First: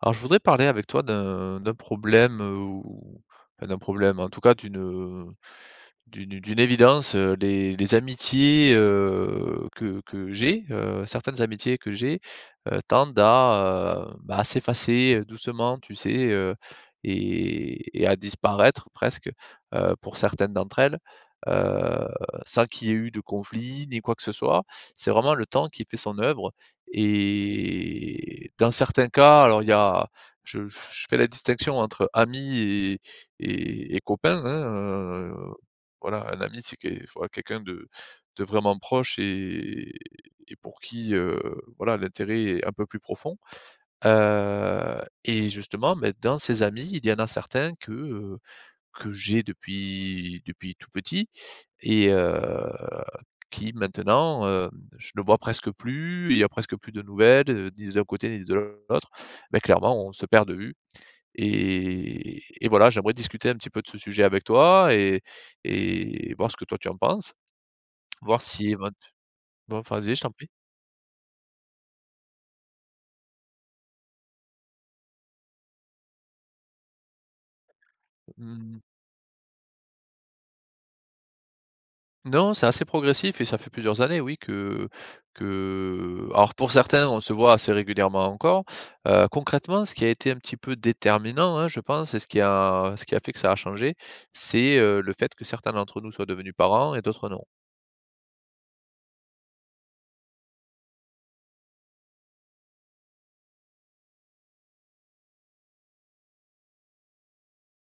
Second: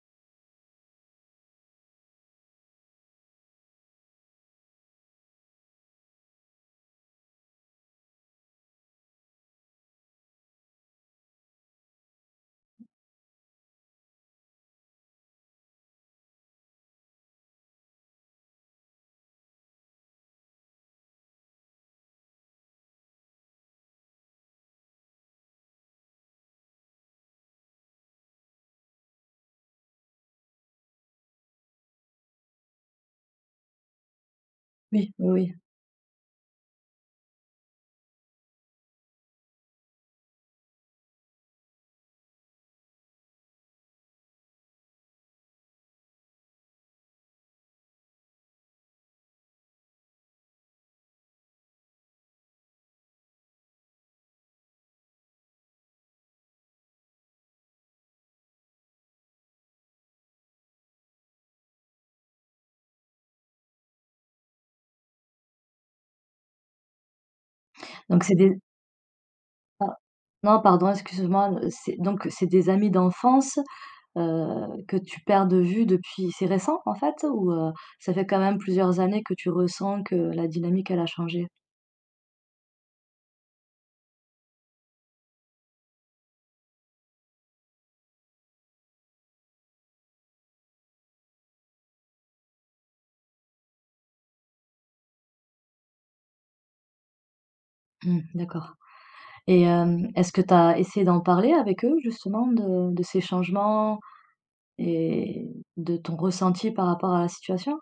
Alors, je voudrais parler avec toi d'un d'un problème ou, enfin d'un problème, en tout cas, d'une, heu, d'une d'une évidence, heu. Les les amitiés, heu, que que j'ai, heu, certaines amitiés que j'ai, heu, tendent à, heu, bah, à s'effacer doucement, tu sais, heu, et et et à disparaître presque, heu, pour certaines d'entre elles, heu, sans qu'il y ait eu de conflits, ni quoi que ce soit. C'est vraiment le temps qui fait son œuvre et dans certains cas, alors, il y a je f je fais la distinction entre amis et et et copains, hein, Oui, oui, heu, oui. voilà, un ami, c'est qué enfin quelqu'un de de vraiment proche et et pour qui, heu, voilà, l'intérêt est un peu plus profond. Heu, et justement, bah, dans ces amis il y en a certains que, heu, que j'ai depuis depuis tout petit et, heu, qui maintenant, heu, je le vois presque plus, il y a presque plus de nouvelles, ni d'un côté ni de l'autre. Mais clairement, on se perd de vue. Et et voilà, j'aimerais discuter un petit peu de ce sujet avec toi et et voir ce que toi, tu en penses, Donc c'est voir des si évent non, Ah, vas-y, je t'en prie. non, pardon, excuse moi. C'est, donc, c'est des amis d'enfance, heu, que tu perds de vue depuis c'est récent en fait ou, heu, ça fait quand même Mmh. plusieurs années que tu ressens que la dynamique elle a changé? Non, c'est assez progressif et ça fait plusieurs années, oui, que que alors pour certains, on se voit assez régulièrement encore. Heu, concrètement ce qui a été un petit peu déterminant, hein, je pense, et ce qui a ce qui a fait que ça a changé, c'est, heu, le fait que certains d'entre nous soient devenus parents et d'autres non. Mmh, d'accord et hem, est-ce que tu as essayé d'en parler avec eux, justement, de de ces changements et de ton ressenti par rapport à la situation?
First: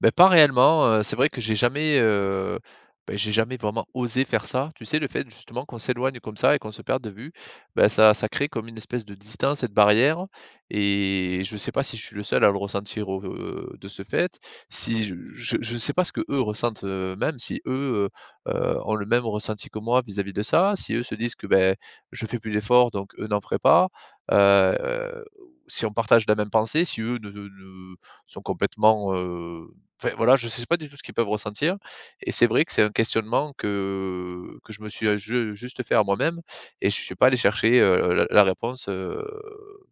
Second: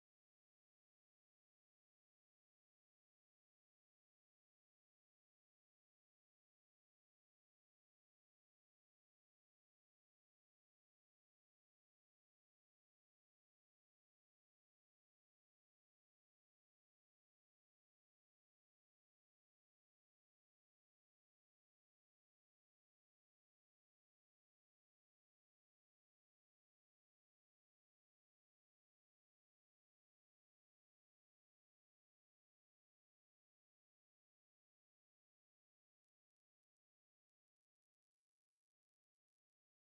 Beh, pas réellement, heu, c'est vrai que j'ai jamais, heu, bah, j'ai jamais vraiment osé faire ça. Tu sais, le fait, justement, qu'on s'éloigne comme ça et qu'on se perde de vue, bah, ça ça crée comme une espèce de distance et de barrière. Et je sais pas si je suis le seul à le ressentir, au, heu, de ce fait, si je je je sais pas ce qu'eux ressentent, heu, même si, eux, heu, heu, ont le même ressenti que moi vis-à-vis de ça, si eux se disent que, beh, je fais plus d'efforts donc eux n'en feraient pas, heu, si on partage la même pensée, si eux ne ne sont complètement heu, enfin, voilà, je sais pas du tout ce qu'ils peuvent ressentir. Et c'est vrai que c'est un questionnement que que je me suis, heu, ju heu, juste fait à moi-même et je suis pas allé chercher, heu, la la réponse, heu,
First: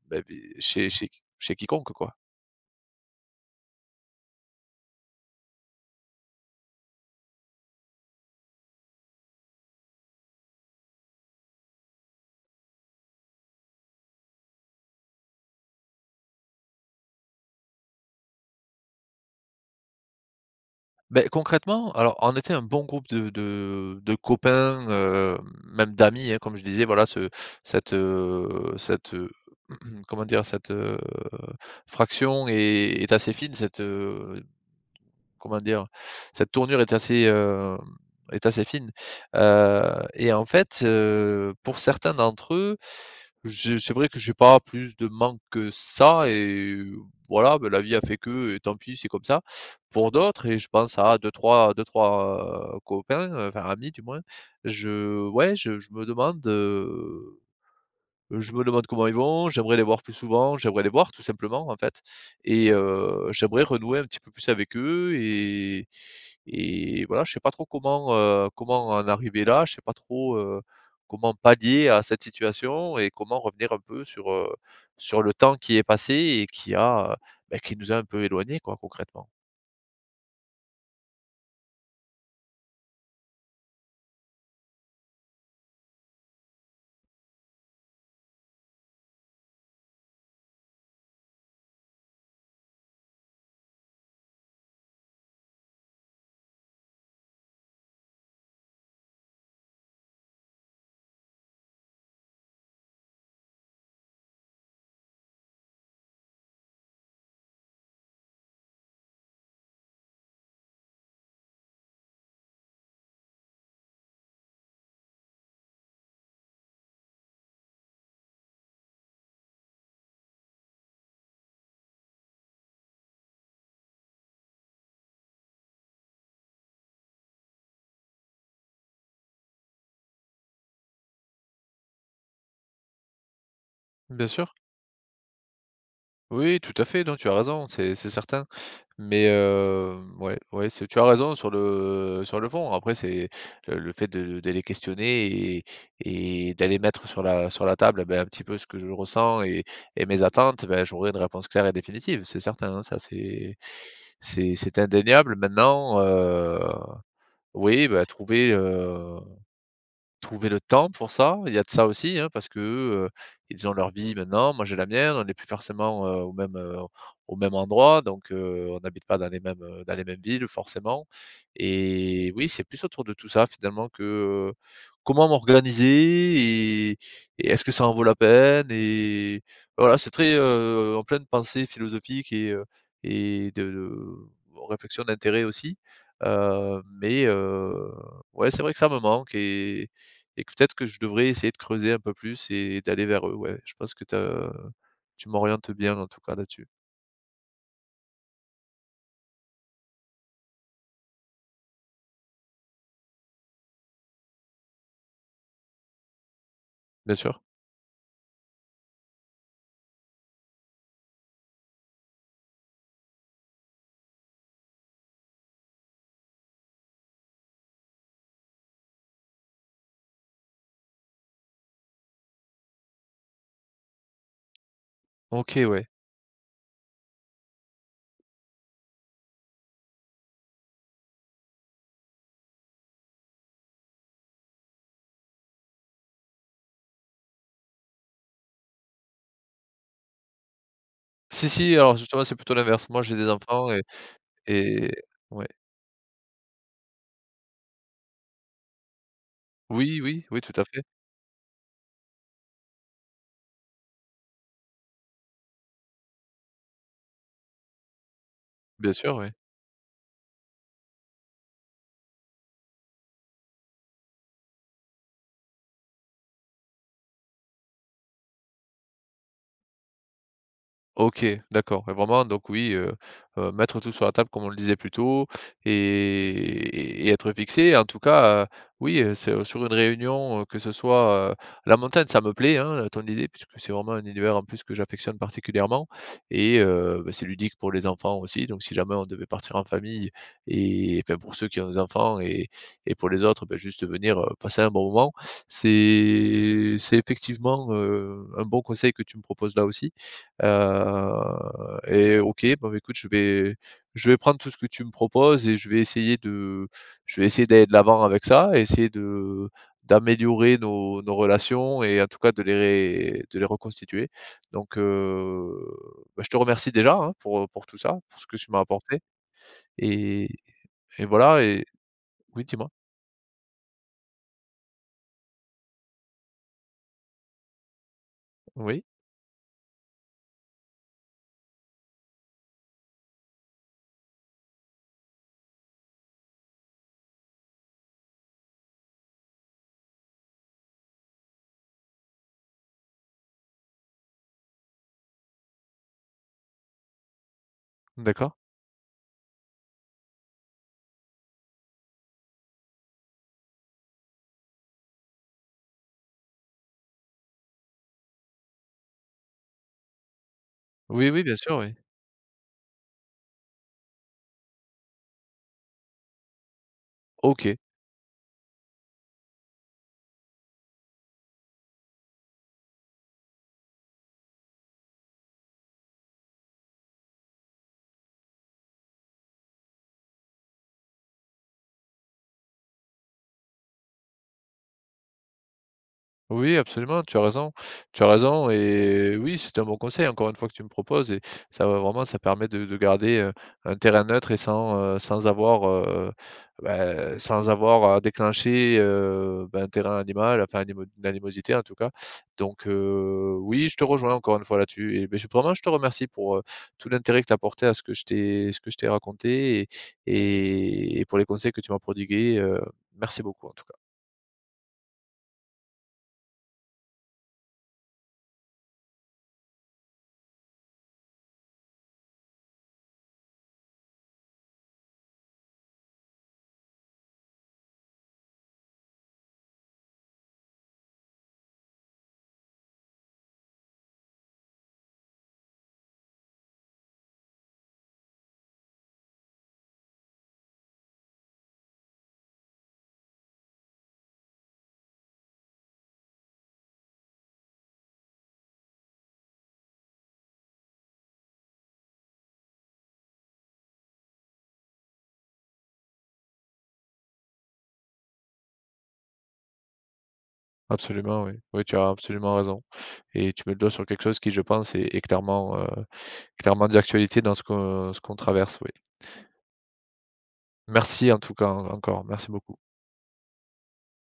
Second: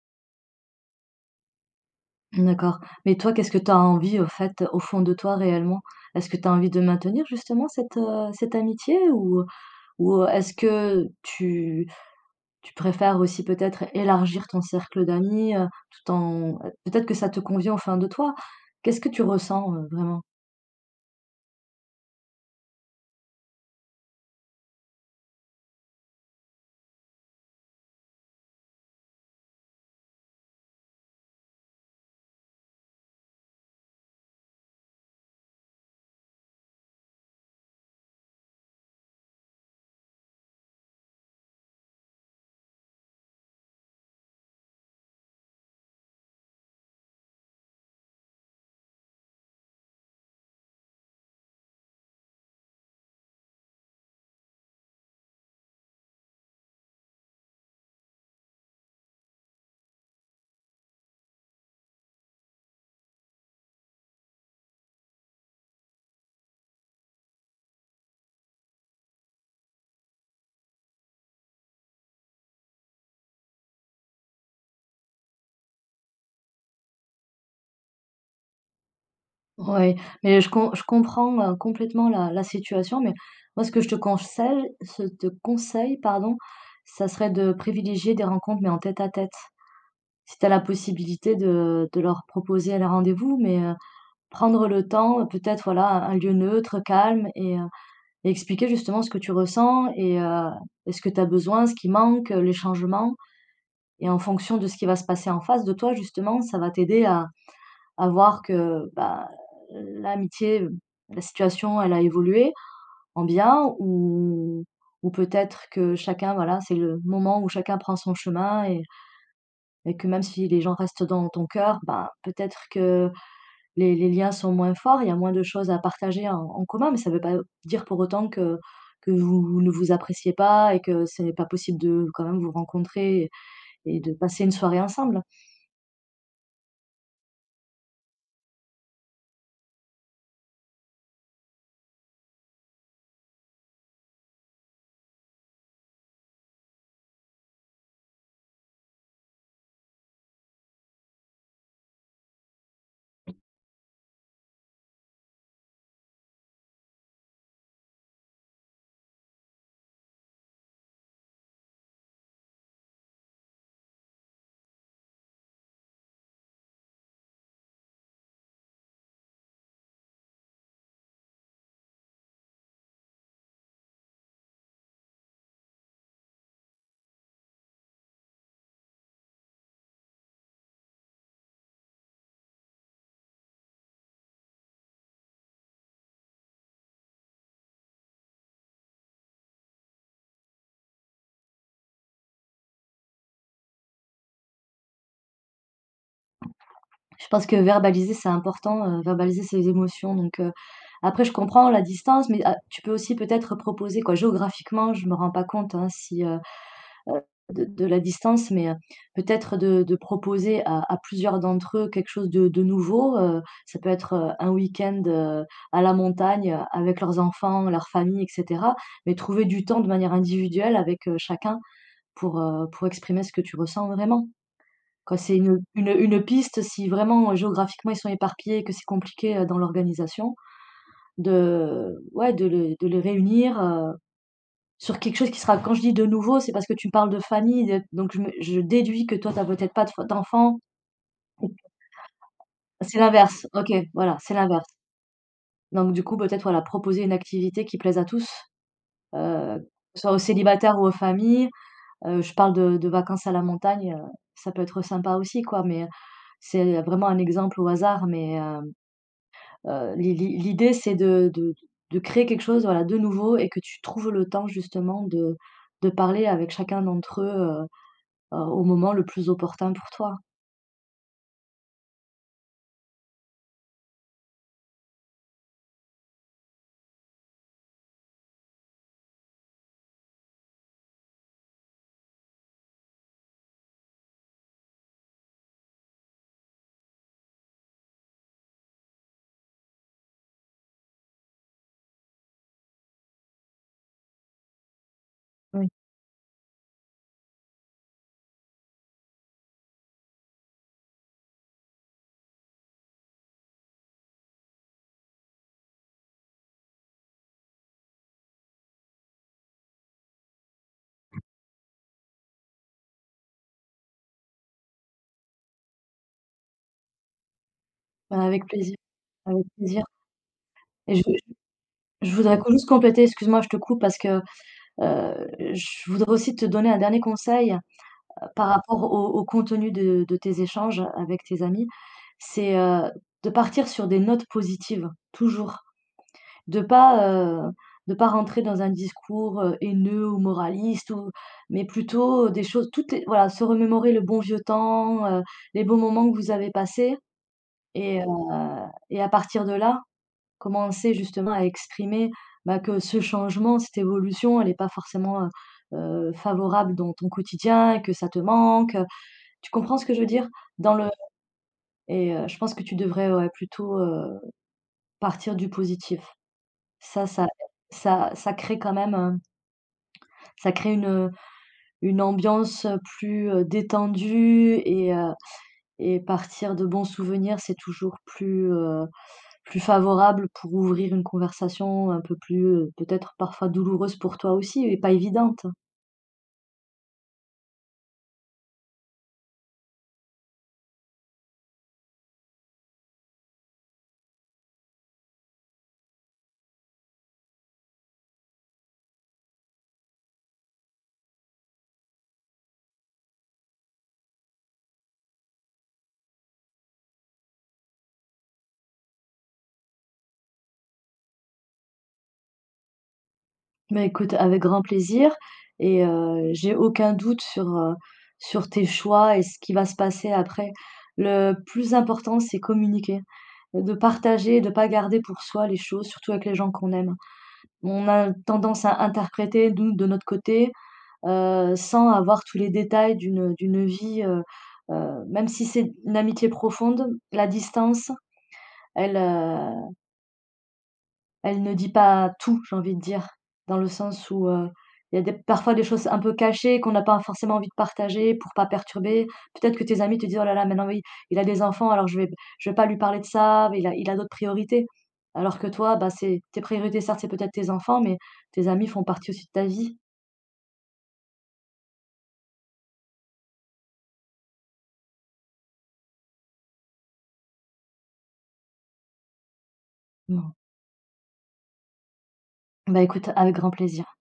bah, beh, chez chez q chez quiconque, quoi. D'accord. Mais toi, qu'est-ce que tu as envie, au fait, au fond de toi, réellement? Est-ce que tu as envie de maintenir, justement, cette, heu, cette amitié ou ou est-ce que tu tu préfères aussi peut-être élargir ton cercle d'amis, heu, tout en peut-être que ça te convient au fin de toi? Qu'est-ce que tu ressens, heu, vraiment? Beh concrètement, alors, on était un bon groupe de de de copains, heu, même d'amis, hein, comme je disais, voilà ce cette, heu, cette, heu, comment dire? Cette, heu, fraction est est assez fine cette, heu, comment dire? Cette tournure est assez, heu, est assez fine. Heu, et en fait, heu, pour certains d'entre eux, je c'est vrai que j'ai pas plus de manque que ça et voilà, bah, la vie a fait que, et tant pis, c'est comme ça. Pour d'autres et je pense à 2-3 2-3 copains, heu, enfin amis, du moins, je ouais, je je me demande, heu, je me demande comment ils vont, j'aimerais les voir plus souvent, j'aimerais les voir tout simplement, en fait et heu, j'aimerais renouer un petit peu plus avec eux et et voilà, je sais pas trop comment, heu, comment en arriver là, je sais pas trop, heu, comment pallier à cette situation et comment revenir un peu sur, heu, sur le temps qui est passé et qui a, beh, qui nous a un peu éloigné, quoi, concrètement. Oui, mais je com je comprends, heu, complètement la la situation. Mais moi, ce que je te consei ce te conseille, pardon, ça serait de privilégier des rencontres, mais en tête-à-tête. Si tu as la possibilité de de leur proposer le rendez-vous, mais heu, prendre le temps peut-être, voilà, un un lieu neutre, calme et, heu, et expliquer, justement, ce que tu ressens et heu et ce que tu as besoin, ce qui manque, les changements. Et en fonction de ce qui va se passer en face de toi, justement, ça va t'aider à à voir que, bah, l'amitié, la situation, elle a évolué, en bien ou ou peut-être que chacun, voilà, c'est le moment où chacun prend son chemin et et que même si les gens restent dans ton cœur, ben, peut-être que les les liens sont moins forts, il y a moins de choses à partager en en commun, mais ça veut pas dire pour autant que que vous vous ne vous appréciez pas et que ce n'est pas possible de quand même vous rencontrer et et de Bien passer une sûr. soirée ensemble. Oui, tout à fait. Non, tu as raison, c'est c'est certain, mais heu, ouais ouais c'est tu as raison sur le sur le fond. Après, c'est le le fait de de les questionner et et et d'aller mettre sur la sur la table, et bah, un petit peu ce que je ressens et et mes attentes. Ben, j'aurai une réponse claire et définitive, c'est certain, hein. Ça, c'est c'est c'est indéniable. Maintenant, heu, oui, bah trouver, heu, trouver le temps pour ça, il y a de ça aussi, hein, parce que, heu, ils ont leur vie, maintenant, moi, j'ai la mienne. On est plus forcément, heu, au même, heu, au même endroit donc heu, on habite pas dans les mêmes, heu, dans les mêmes villes forcément et oui, c'est plus autour de tout ça, finalement, que, heu, comment m'organiser et et est-ce que ça en vaut la peine, et voilà, c'est très, heu en pleine pensée philosophique et heu, et de réflexion d'intérêt aussi, heu, mais heu, ouais, c'est vrai que ça me manque et et peut-être que je devrais essayer de creuser un peu plus et d'aller vers eux. Ouais, je pense que tu as tu m'orientes bien, en tout cas, là-dessus. Je pense que verbaliser, c'est important, heu, verbaliser ses émotions, donc heu, après, je comprends la distance, mais heu, tu peux aussi peut-être proposer, quoi. Géographiquement, je me rends pas compte, hein, si, heu Bien heu, sûr. de de la distance, mais heu, peut-être de de proposer à à plusieurs d'entre eux quelque chose de de nouveau. Heu, ça peut être, heu, un week-end, heu, à la montagne avec leurs enfants, leurs familles, et cetera, mais trouver du temps, de manière individuelle, avec, heu, chacun pour, heu, pour exprimer ce que tu ressens vraiment. Quand c'est une OK, ouais. une une piste, si vraiment, heu, géographiquement, ils sont éparpillés et que c'est compliqué, heu, dans l'organisation, de ouais, de le de les réunir, heu, sur quelque chose qui sera, quand je dis: «de nouveau,» c'est parce que tu parles de famille, de donc je me je déduis que toi, tu as peut-être pas de f d'enfant. Si si, alors justement, c'est plutôt [unintelligible] l'inverse. C'est Moi, j'ai des l'inverse. enfants OK, et voilà, c'est l'inverse. et ouais. Donc, du coup, peut-être, voilà, proposer une activité qui plaise à tous, heu, Oui, soit aux oui, oui, tout à célibataires fait. ou aux familles. Heu, je parle de de vacances à la montagne. Heu, ça peut être sympa aussi, quoi, mais heu, c'est vraiment un exemple au hasard, mais heu Bien sûr, oui. heu, l'i l'idée, c'est de de créer quelque chose, voilà, de nouveau et que tu trouves le temps, justement, de de parler avec chacun d'entre eux, heu heu, au moment le plus opportun pour toi. OK, d'accord et vraiment donc, oui, heu heu, mettre tout sur la table comme on le disait plus tôt et et être fixé et en tout cas, heu, oui, heu, c'est sur une réunion, heu, que ce soit, heu, la montagne, ça me plaît, hein, ton idée puisque c'est vraiment un univers en plus que j'affectionne particulièrement et heu, bah, c'est ludique pour les enfants aussi donc si jamais on devait partir en famille et enfin, pour ceux qui ont des enfants et et pour les autres, bah, juste venir, heu, passer un bon moment. Oui. C'est c'est effectivement, heu, un bon conseil que tu me proposes là, aussi, heu et OK. Bon, ben, écoute, je vais je vais prendre tout ce que tu me proposes et je vais essayer de je vais essayer d'aller de l'avant avec ça et essayer de d'améliorer nos nos relations et en tout cas de les de les reconstituer donc heu, bah, je te remercie déjà, hein, pour pour tout ça, pour Bah, ce que avec tu m'as plaisir, apporté avec plaisir et et je et veux juste voilà et je voudrais oui, juste dis-moi? compléter, excuse-moi, je te coupe parce que, heu, je voudrais aussi te donner un dernier conseil, heu, par rapport Oui. au au contenu de de tes échanges, heu, avec tes amis, c'est, heu, de partir sur des notes positives toujours, de pas, heu, de pas rentrer dans un discours, heu, haineux ou moraliste ou mais plutôt des choses tout est voilà, se remémorer le bon vieux temps, heu, les bons moments que vous avez passés et heu D'accord. et à partir de là, commencer justement à exprimer, bah, que ce changement, cette évolution, elle est pas forcément, heu heu, favorable dans ton quotidien, que ça te manque, heu, tu comprends ce que je veux dire? Dans le Oui, oui, bien sûr, oui. et heu, je pense que tu devrais, ouais, plutôt, heu, partir du positif. Ça ça OK. ça ça crée quand même un ça crée une, heu, une ambiance plus, heu, détendue et heu et partir de bons souvenirs c'est toujours plus, heu, plus favorable pour ouvrir une conversation un peu plus, heu, peut-être parfois douloureuse pour toi aussi et pas évidente. Oui, oui, absolument, tu as raison. Tu as raison et oui c'est un bon conseil encore une fois, que tu me proposes et ça va vraiment ça permet de de garder, heu, un terrain neutre et sans, heu, sans avoir, heu, bah, sans avoir à déclencher, heu, bah, un terrain animal, enfin animo une animosité en tout cas. Donc heu, oui je te rejoins encore une fois là, tu eh ben je vraiment je te remercie pour, heu, tout l'intérêt que t'as apporté à ce que je t'ai ce que je t'ai raconté et et pour les conseils que tu m'as prodigués, heu, merci beaucoup en tout cas. Bah, écoute avec grand plaisir et heu, j'ai aucun doute sur, heu, sur tes choix et ce qui va se passer après. Le plus important c'est communiquer. De partager, de pas garder pour soi les choses, surtout avec les gens qu'on aime. On a tendance à interpréter, nous, de notre côté, heu, sans avoir tous les détails d'une, heu d'une vie, heu, heu, même si c'est une amitié profonde la distance, elle, heu elle ne dit pas tout, j'ai envie de dire. Dans le sens où, heu, il y a des parfois des choses un peu cachées qu'on n'a pas forcément envie de partager pour pas perturber. Peut-être que tes amis te dit: «Oh là là maintenant oui, il a des enfants alors je vais b je vais pas lui parler de ça, beh il a il a d'autres priorités». Alors que toi, bah, c'est tes priorités certes c'est peut-être tes enfants, mais tes amis font partie aussi de ta vie. Absolument oui, oui tu as absolument raison et tu mets le doigt sur quelque chose qui je pense est est clairement, heu, est clairement d'actualité dans ce que qu'on traverse, oui. Mmh. Merci en tout cas hein, encore merci beaucoup. Bah, écoute avec grand plaisir.